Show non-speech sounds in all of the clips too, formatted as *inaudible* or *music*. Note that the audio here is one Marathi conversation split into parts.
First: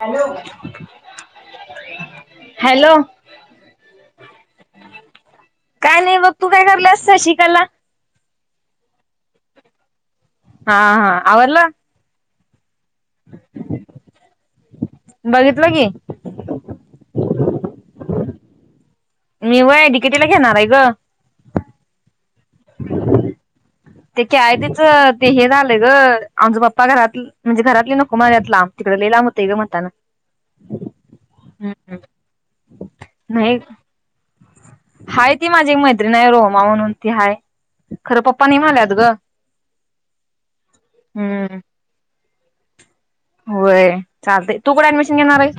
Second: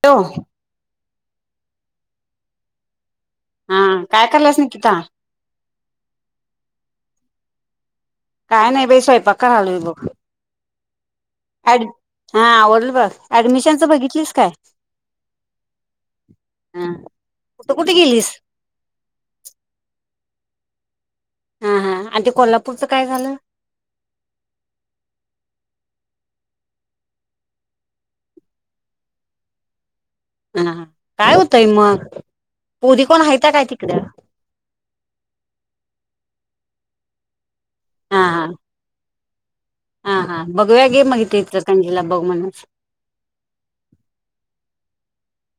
हॅलो हॅलो हा काय करालियास निकीता? काय नाही बघ तू काय करलियास साशिकला? काय नाही बाई स्वयंपाक करालोय बघ‌. हा हा आवरलं. हा आवरल बघ ऍडमिशनच बघितलीस काय? बघितलं की हा कुठं कुठं गेलीस? मी व्हंय डिकेटीला घेणार आहे गं हा हा आणि ते कोल्हापूरच काय झालं? *inaudible* ते के. आय. टीच ते हे झालं गं आमचा पप्पा घरात म्हणजे घरातली नको म्हणाल्यात लांब तिकडं लय लांब हुतय गं म्हनताना हा काय होतंय मग? पोरी कोण हयता नाही काय तिकडं? हाय ती माझी एक मैत्रीण आहे रोमा म्हणून ती हाय खरं हा हा पप्पा नाही म्हल्यात गं हा हा बघुया घे मग इथंच इचलकरंजीला बघ मनस होय चालतेय तू कुठ ऍडमिशन घेणार आहेस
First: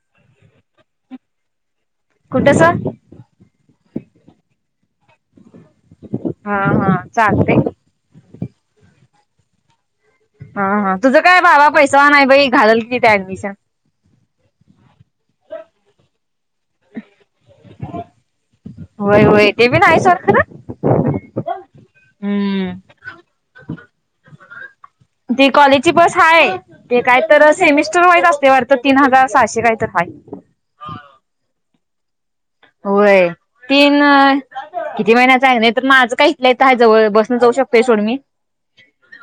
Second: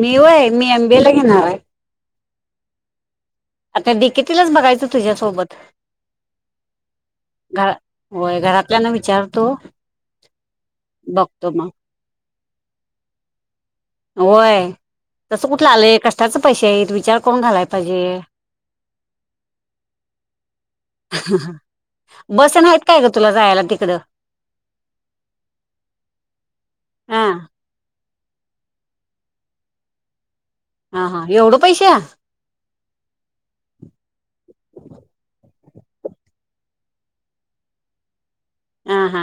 मी व्हयं मी एमबीए ला घेणार आहे. कुठं सांग आता डि. के. टीलाच बघायचं तुझ्यासोबत. हा हा चालतय. घरा होय घरातल्याना विचारतो. हा हा तुझं काय बघतो बाबा मग पैसावान हाय बाई घालल की इथ ऍडमिशन. होय तसं कुठलं आलंय कष्टाच पैसे आहेत विचार करून घालाय पाहिजे. होय होय ते बीन हाय सोड खरं. बस तेन आहेत हम्म काय गं तुला जायाला तिकडं? ती कॉलेजची बस आहे ते काय हा तरच सेमिस्टर वाईज असतय वाटत तीन हजार सहाशे काय तर हाय हा हा एवढं पैशे? होय तीन किती महिन्याच आहे नाही तर माझं काय इथल्या इथं आहे जवळ बसन जाऊ शकतोय सोड मी हा हा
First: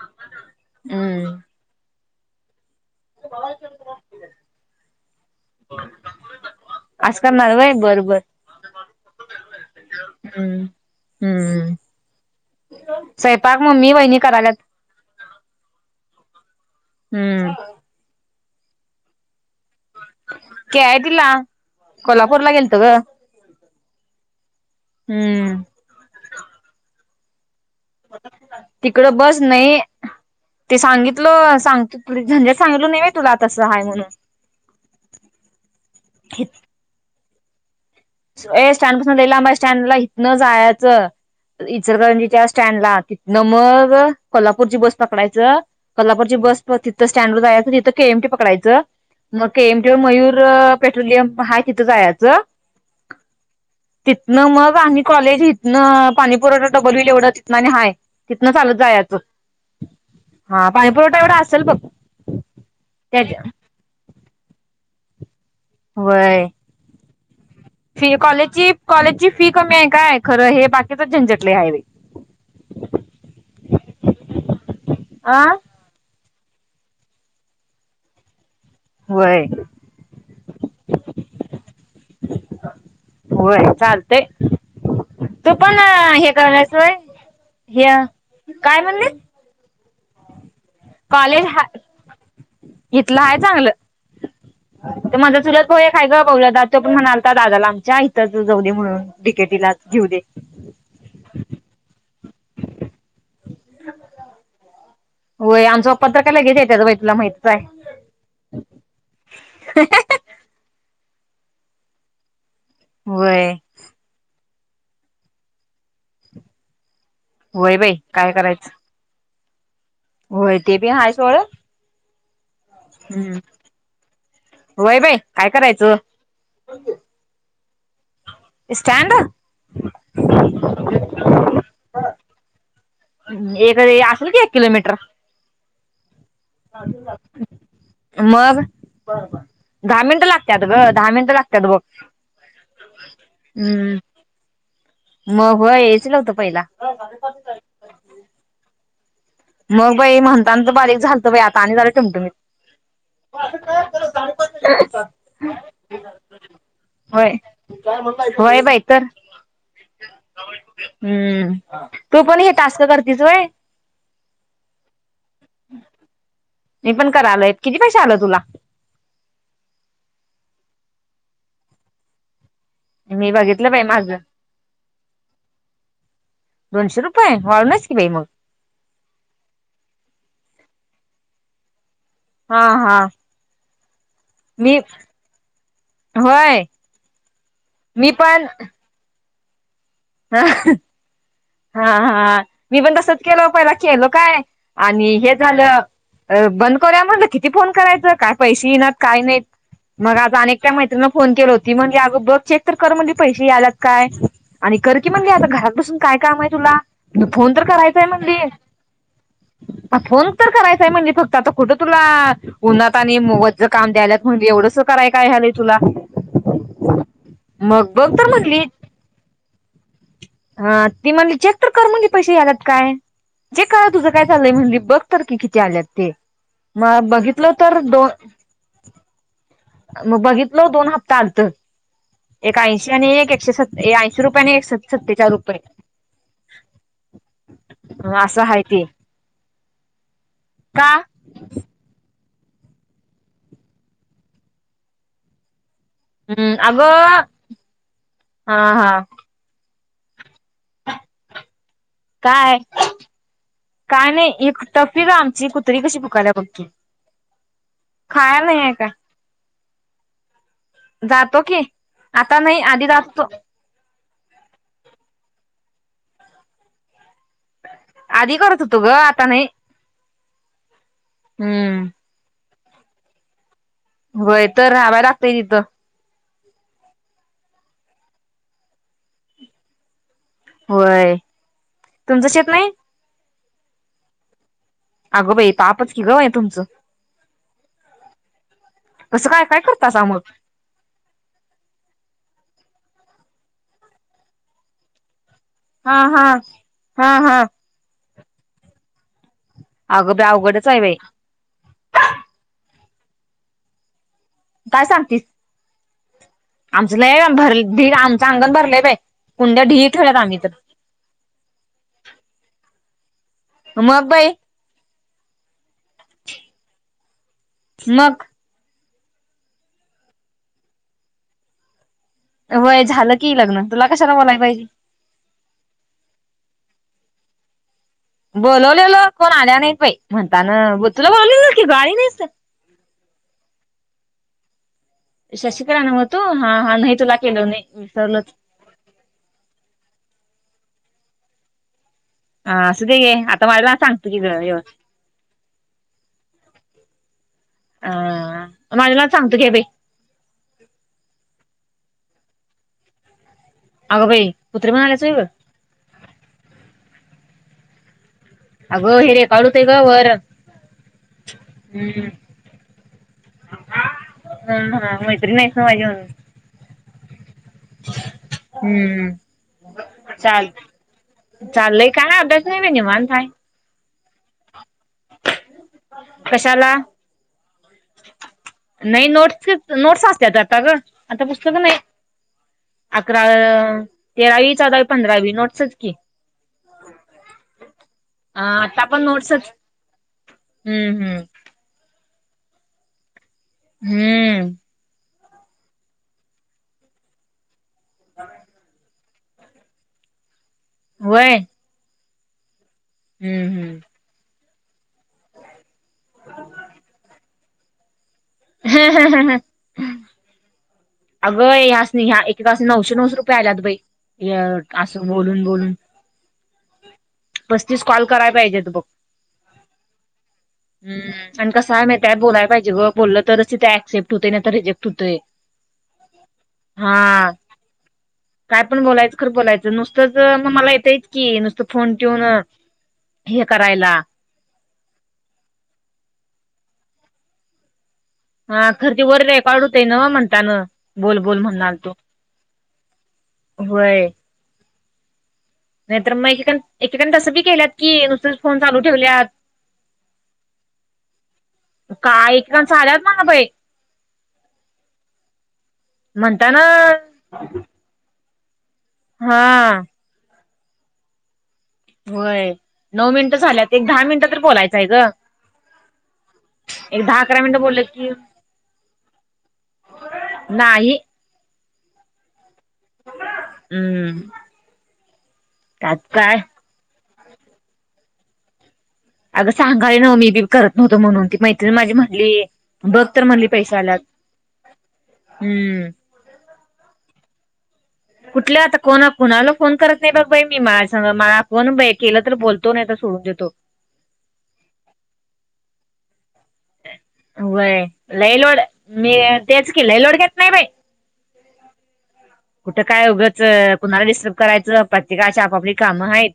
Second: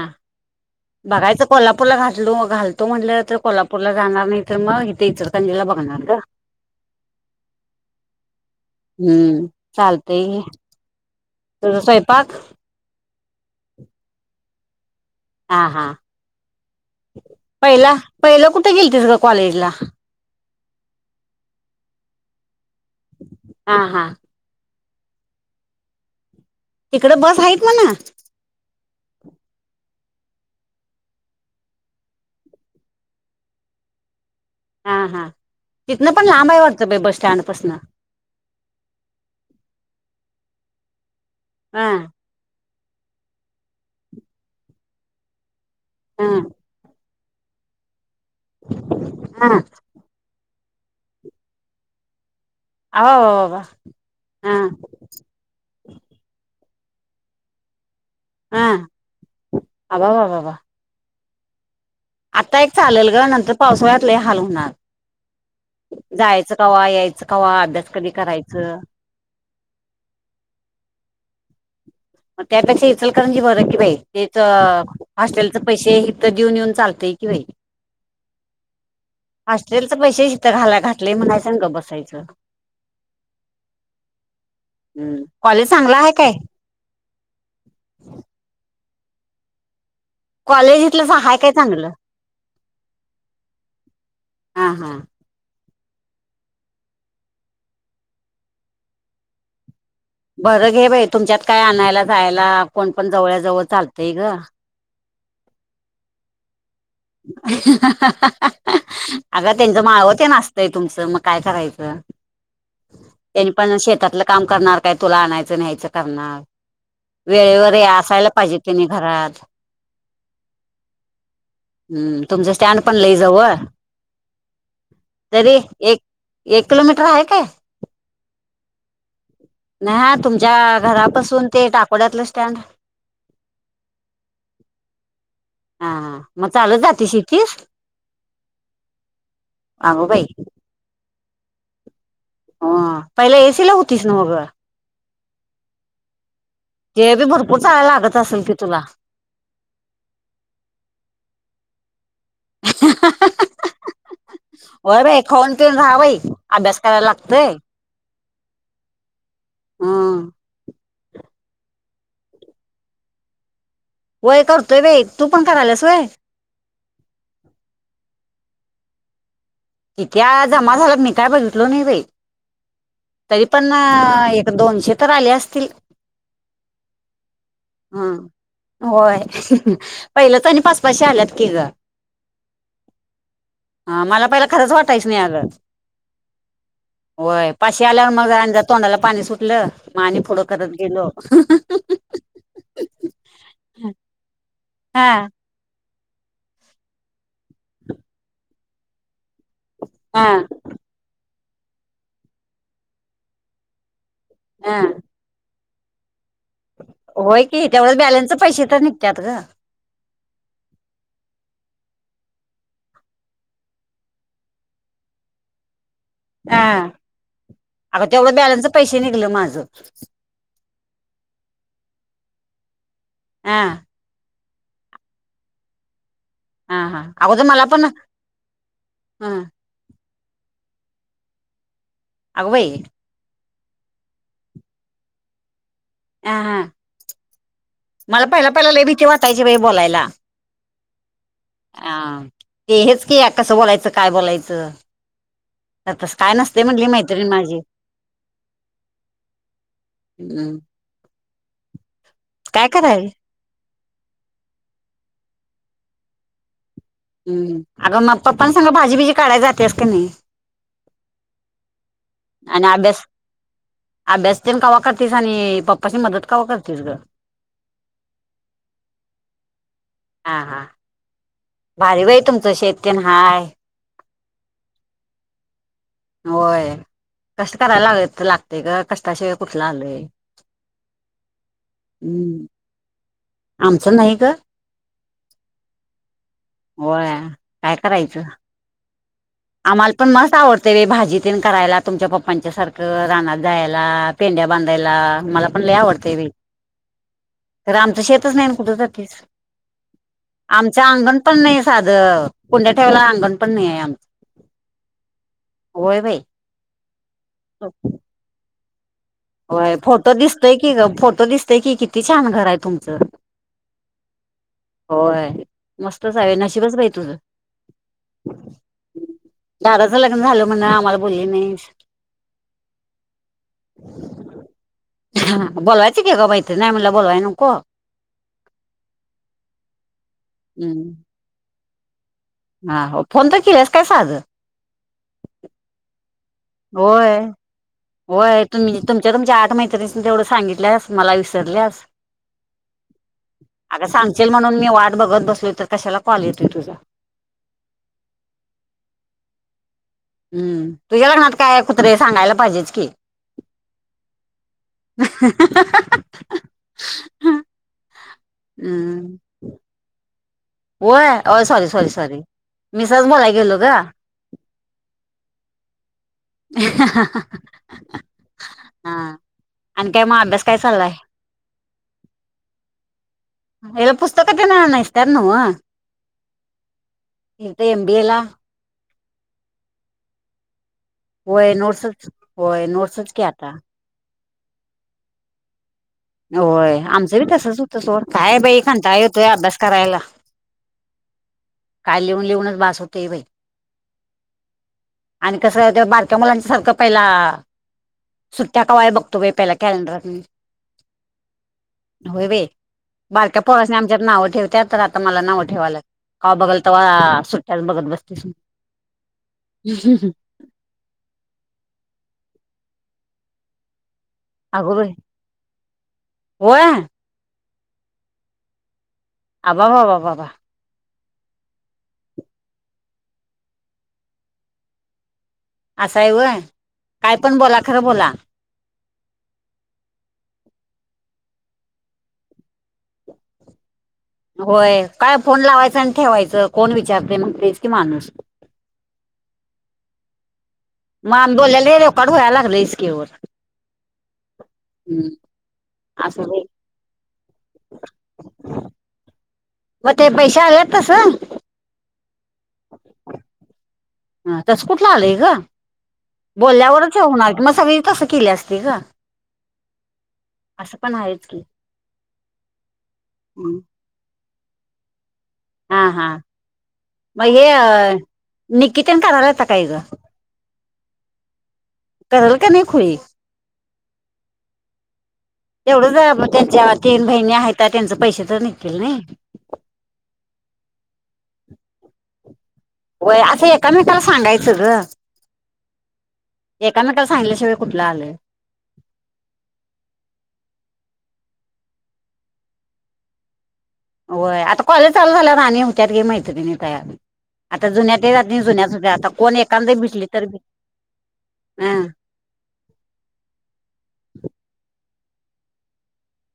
हम्म. बघायचं कोल्हापूरला घातलो घालतो म्हटलं तर कोल्हापूरला जाणार नाही तर मग हीथ इचलकरंजी ला बघणार गं. अस करनार व्हय बर बर हम्म चालतंय घे हम्म हम्म. तुझं स्वयंपाक? स्वयंपाक मम्मी वहिणी कराल्यात हा हा पहिला पहिलं कुठे गेलतीस गं कॉलेजला? के. आय. टीला कोल्हापूरला गेलतो गं. हा हा. हम्म! तिकडं बस आहेत म्हण. तिकड बस नाही. ते सांगितलं सांगतो झंझट सांगितलो नाय व्हय तुला तसं आहेय म्हणून. हा हा तिथनं पण लांब आहे वाटतं बस स्टँडपासन. ए स्टँड पासून लय लांब स्टँडला इथंन जायचं. हा इचरकरंजीच्या स्टँडला न मग, कोल्हापूरची बस पकडायचं, हा कोल्हापूरची बस तिथऽ स्टँडवर जायचं, तिथं केएमटी पकडयचं, मग हा केमटीऽ किंवा मयूर पेट्रोलियम हाय तिथं जायचं. अ वाबाबाऽ तिथनं मग, आणि कॉलेज इथनं पाणी पुरवठा डबल हुईल एवढं तिथन आणि हाय. तिथनं हा चालत जायचं,, अबा बाबा हा पाणी पुुरवठा एवढा असेल बघ. आता एक चालेल ग,, त्याच्या नंतर पावसाळ्यातलंय हाल होणार. वय,, जायचं कवा यायचं कवा अभ्यास कधी फी कॉलेजची, करायचं कॉलेजचीऽ फी कमी आहे काय, खरं हे बाकीचच झंझट लय हाय बाई. त्यापेक्षा इचल कारण जी बर की बाई, तेच अ हॉस्टेलचऽ पैसे इथ देऊन येऊन चालतय की बाई. होय हॉस्टेल च पैसे हीथ घाला घातलय म्हणायचं ग, आणि गप बसायचं. होय चालतय हम्,, कॉलेज चांगला आहे काय? वय,, ह्या,, काय म्हणलीस? कॉलेजऽ कॉलेज हा इथलं हाय चांगलं. हा हा तर माझं चुलत भाऊ आहे गं बोल्या दा तो पण म्हणालता दादाला आमच्या इथंच जाऊ दे म्हणून डीकेटीलाच घेऊ दे. बरं घे बाई तुमच्यात काय आणायला जायला कोण पण जवळ्याजवळ चालतंय गं. होय आमंच पप्पा तरं लगेच येत्यात व्हय. अग त्यांच माळवं तेन अस तुमच मग काय करायचं त्यांनी व्हय पण शेतात. काम करणार काय तुला आणायचं न्यायचं करणार वेळेवर व्हय बाई असायला पाहिजे की नाही. घरात. होय ते बी आहे सोडं. हम्म! तुमच स्टँड पण लई जवळ. व्हय बाई काय तरी करायचं एक एक किलोमीटर आहे काय. स्टँड नाही ह तुमच्या घरापसून ते टाकोड्यातलं स्टँड. एक असेल की एक किलोमीटर. हां हां. मग दहा अगो मिनट बाई लागत्यात. गं दहा मिनिटं लागतात बघ. ह पहिला एसी ला होतीस नव्ह गं. मगं होय एसी होतो पहिला. ते बी भरपूर चालायला लागत असेल की तुला. मग बाई म्हणताना तर बारीक झालतं बाई आता आणि झालं ठुमठुमीत. होय बाई खाऊन पिऊन राहा बाई. अभ्यास करायला होय लागतय होय बाई तर. हम्म हम्म! तू पण हे टास्क करतीस व्हय. वय करतोय बाई तू पण कराल्यास व्हय मी पण करालोय. किती पैसे आल तुला? *unintelligible* जम झाालातमी काय बघियल नाय बाई. मी तरी पण बघितलं बाई माझं एक दोनशे तर आले असतील. दोनशे रुपये वाळूनच की बाई ह मगं. होय पहिलं तर आणि पाच पाचशे आल्यात की गं. हा हा. ह मला पहि खरंच मी वाटायच नाही होय होय पाशी मी आल्यावर पण मग तोंडाला पाणी सुट लं मा आणि पुढं करत गेलो. हा हा मी पणसत केलं पहिला केेलो काय हा आणि हे. झालं बंद करया म्हणलं किती फोन करायचं काय पैसे येना काय नाही. मग हा आज अनेक त्या मैत्रिंनीला फोन केलो होती म्हणजे अगं बघ चेक तर कर म्हणाली पैसे यालात काय. हा आणि कर की म्हणजे आता घरात बसून काय काम आहे तुला. होय फोन की त्यामुळे बॅलन्सचे पैसे तर निघतात गं. हा फोन तर करायचाय म्हणजे फक्त आता कुठं तुला. उन्हात आणि ओझं काम द्यायलात म्हण एवढंस करायला व्हायलंय तुला. अह मग बघ अग तर तेवढं म्हणली बॅलन्स पैसे निघलं माझं. हा ती म्हणली चेक तर कर म्हणजे पैसे याेतात काय हा जे कळ तुझं काय य म्हणली बघ तर की किती आल्यात ते. हा हा मगं अगोदर बघितलं मला तर पण हा दोन मग बघितलं दोन हप्ता अंत अगं एक बाई ऐंशी आणि एक एकशे सत ऐंशी रुपये आणि एक सत्तेचाळी रुपये. ह हा मला असं पहिला आहे पहिल्या लय ते भीती वाटायची बाई बोलायला. का? अ ते हेच की या कसं बोलायचं काय बोलायचं. आ तस काय हम् नसते म्हटली माहित अगं माझी हा हा हम्म. काय काय नाही एक टफी का आमची कुत्री कशी फकायला बघती. हम् अगं मग पप्प सांगा भाजी बीजी काढाय जातेस का नाही. जातो की आता नाही आणि आधीच अभ्यास असतो. अभ्यास तेण कवा करतेस आणि पप्पाची मदत कवा करतेस ग. आधी करत होतो ग आता नाही. हां हां हम्म भारी वही तुमचं शेती्यन हा. होय तर राहावा लागतंय तिथं. होय कष्ट करायला लाग लागतेय का कष्टाशिवाय कुठला आलोय. होय तुमचं हम्म शेत नाही. आमचं नाही ग. अगो बाई तापच कि गव आहे तुमचं. होय काय करायचं. अससं काय. काय आम्हाला करतासा पण मग? मस् आवडत. ते भाजी तेन करायला तुमच्या पप्पांच्या सारखं रानात जायला पेंड्या बांधायला मला आपण ल हा हा आवडतय हा हा तर आमचं शेतच नाही ना कुठ तर तस. अगं बाई अवघडच आहे आमच बाई अंगण पण नाही साध कोंड्या ठेवायला अंगण पण नाही आमच काय सांगतेस. होय भाई. आमचं नाही भर भी आमचं अंगण भरले बा होय फोटो दिसतय की फोटो दिसतय की किती छान घर आहे तुमचं. म अब्बाई. होय मस्तच आहे नशशीबच भाई तुझं. ललग. दाराचं लग्न झालं म्हण आम्हाला बोलली नाही. वय झालं की लग्न तुला कशाला बलायला पाहिजे. ह बोोलवायच के का बाई ते नामला बोललावाय न को बोलवलेल कोण आल्या नाही पा म्हणता ना ब हम्म तुला बोलवलेलं की गाडी नाहीत. हा हो फोन तर केलंस काय साजं शशिकराने होतू हा हा नाही तुला केलं नाही विसरल तुम् तुमच्या तुमच्या आठ मैत्रणी तेवढं सांगितल्यास मला विसरल्यास ह असं ते गे आता मलाला अगं सांगतो कि सांगशील म्हणून ए मी वाट बघत बसल तर कशाला कॉल येतय तुझा- अ माझ्याला सांगत घ बाई हम्म तुझ्या लग्नात काय कुत्रे सांगायला पाहिजेच की अगं भाई क पुत्र म्हणणाल्याचोय ग हम अगं हे रे काढूतय ग वर य सॉरी सॉरी हम्म सॉरी मिसाच मला गेलो का हम हा म इत्री नाहीस माजेऊन ह हम्म मग अभ्यास चाल काय चाललाय चाललय का नाही अ्यास नाही म नि म्हण काय एल पुस्तक ज इतार नव कशाला बी ए ला नाही नोट्स नोट्स असत तर आता ग आता होय पुस्तक नाही नोट्सच होय नोट्सच अकरा की आता तेरावी चौदावी पंधरावी नोटच की होय आमचं बी तसच होतं सोड काय अ बाई आता खंटा पण येतोय नोट्सच अभ्यास करायला. हम्म हम्म काय लिहून लिहूनच भास होतेय बाई हम्म आणि कस ते बारक्या मुलांच्या सारखं पहिला सुट्ट्या कावाय बघ तुमही पहिला कॅलंडर वय हो वे बारक्या पोळसने हम्म आमच्यात नावं ठेव त्या तर आता मला नावं ठेवाय लाग का बघल तर सुट्ट्यात बघत बसतेस. हा हा हा हा ह हम ह अगं ह्या ह्या एकका नऊशे नऊश रुपये आल्यात बाई अगो बाई असं बोलून बोलून होय पस्तीस कॉल कराय पाहिजे बघ. आबा बा बाबा बाबा.. ह आणि कस आहे त्यात बोलाय पाहिजें बोललं तरच तिथे क्सेप्ट होतेय ना तर रिजेक्ट होतय असा आहे काय हा पण बोला खरं बोला काय पण बोलायचं खरं बोलायचं नुसतंच मग मला येतंयच की नुसतं फोन ठेऊून हे करायला होय काय फोन लावायचं आणि ठेवायचं कोण विचारते मग तेच की माणूस हा धरती वर र आहे काड होते न म्हणता न मान बोलेले र काढोया लाग रसक र होय हम् नाहीतर मग एकेक एकेकां तसं बी केल्यात की नुसर फोन चालू ठेवल्या म ते पैशा यालय तस. का एकण आल्यात म्हला पई. ह तस कुठलं आलंय ग म्हणताना बोलल्यावरच होऊणार क मग सगळी तसं केले असते का हा असं पण आहेत की. होय नऊ मिनिटं हं. झाल्यात एक दहा मिनिटं तर बोलायचंय ग. हा हा एक दहा मग अकरा हे मिनिटं बोललं की निकितन कराला होता काय ग. नाही करल कणी खुळी हम्म त्यात तेवढंच काय त्यांच्या तीन बहिणी आहेत त्यांचे पैसे तर निघतील नई अगं सांगायलोय नव्ह मी भी करत नव्हतो म्हणून ती मैत्रीण माझी म्हणली बघ होय तर म्हणली असं पैसे आल्यात एकमेकाला सांगायचं ग हम्म एका नका सांगल्याशिवाय कुठलं आलंय कुठल्या आता कोणा कोणाला फोन करत नाही बघ बाई मी मला सांग मला कोण केलं तर बोलतो नाही आ सोडून देतो. होय आता कॉलेज चाल झा आणि हुच्यात गे मैत्री त आता व्हय जुन्यात जात लई नाही लोड जुन्या सुध्या आता मी कोण एांद तेच की लई भिसली लोड तर घेत भ नाही हम. कुठे काय उघंच कुणाला डिस्टर्ब करायचं प्रत्येकाची आपापली कामं आहेत.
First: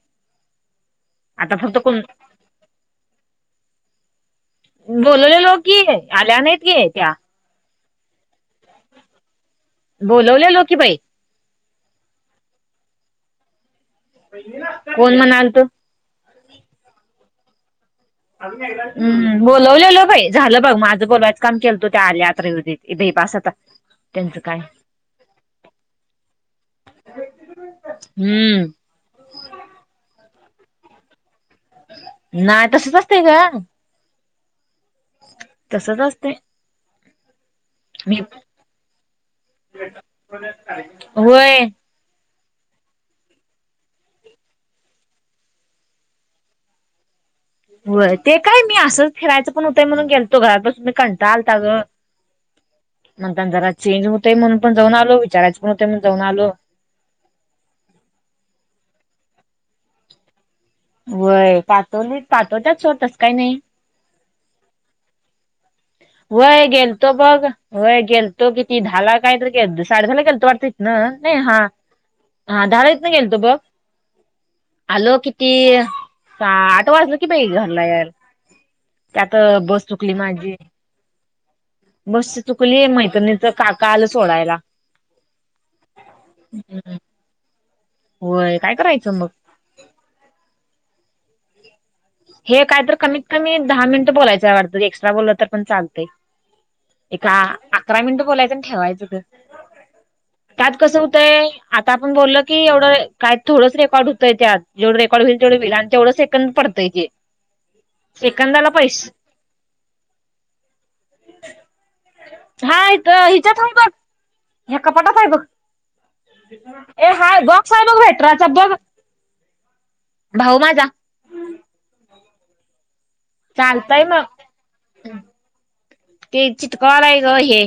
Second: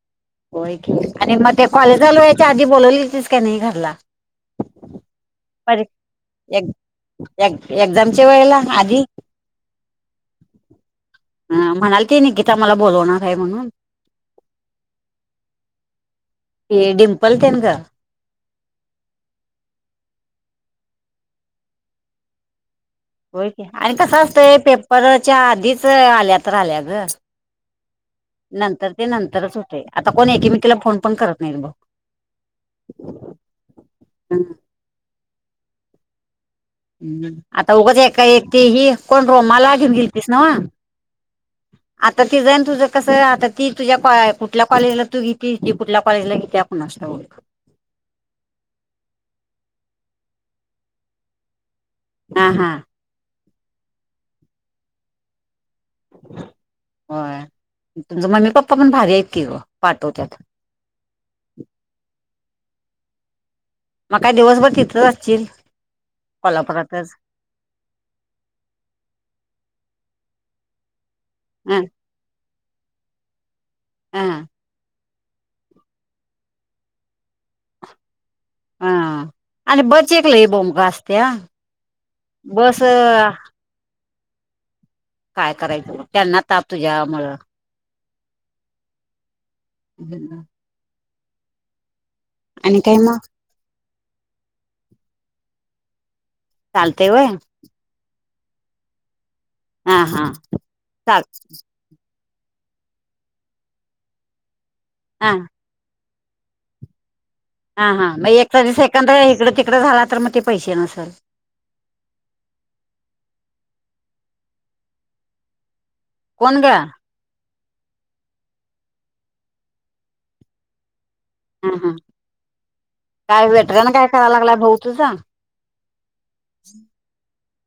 होय की आणि आता मग ते फक्त कॉलेज कोण चालू यायच्या आधी बोलावलीस का नाही घरला. बोलले लो बर एक्झामच्या वेळेला आधी बोलवलेलो की बाई. अ म्हणाल ती निकिता मला बोलवणार आहे म्हणून कोण म्हणाल तू हे डिंपल तेन का हम् बोलवलेलं भाई झालं बघ माझं बोलवायचं काम केलतो त्या आल्या अत्र उ्या हो आणि कसं असतंय पेपरच्या आधीच आल्या तर आल्या ग हम्म नंतर ते नंतरच होते आता कोण एकीमेकीला फोन पण करत नाहीत नाही तसच असतंय ग *unintelligible* तसच असतय आता उगंच एका एकी ही कोण रोमाला घेऊन गेलतीस नव्ह होय. आता तीज आणि तुझं कसं आता ती तुझ्या कुठल्या कॉलेजला तू घेतती ती कुठल्या कॉलेजला घेत्या कुणास ठाऊक होय ते काय मी असंच फिरायचं पण होतंय म्हणून गेलतो घरापासून मी कंटाळ आलता ग हा हा म्हणताना जरा चेंज होतय म्हणून पण जाऊन आलो विचारायं पण होतय म्हणून जाऊन आलो होय तुमच मम्मी पप्पा पण भारी आहेत की ग पाठवत्यात व्हय पाठवलीत पाठवत्यात सोड तसं काय नई मग काय दिवसभर तिथंच असशील व्हय गेलतो कोल्हापुरातच बघ व्हय गेलतो किती दहाला कायतरी गेलतो साडेदहाला गेलतो वाटत इथन न नाही हा ह हा दहा वाजता गेलतो बघ हां आलो किती आठ वाजलं की बाई घरला यायला ह त्यात बस चुकली माझी. त्या बस चुकली आहे मैत्रिणीच काका आलं सोडायला काय करायचं त्यांना ताप तुझ्यामुळं होय काय करायचं मग हम्. हे आणि काय तर मग कमीत कमी दहा मिनिटं बोलायचं हाय वाटत एक्स्ट्रा बोललं तर पण चालतय चालतंय एक व्हय अकरा मिनिटं बोलायचं आणि ठेवायचं ग हा हा त्यात कसं चाल होतंय आता आपण बोलल की एवढं काय थोडंच रेकॉर्ड होतय त्यात जेवढं रेकॉर्ड हा होईल तेवढं होईल तेवढं सेकंड पडतय ते हा हा मग एक सेकंदाला त सेकंद पैसे इकडं तिकडं झाला तर मग ते पैसे नसेल. हाय हिच्यातथांब बघ या कपाटात आहे बघ. कोण ग ए हय बॉक्स आहे मग भेटराचा बघग भाऊ माझा हा हा काय वेटर ना चालतंय काय मग कराव लागला भाऊ तुझा ते चिटकवा लागलाय ग हे.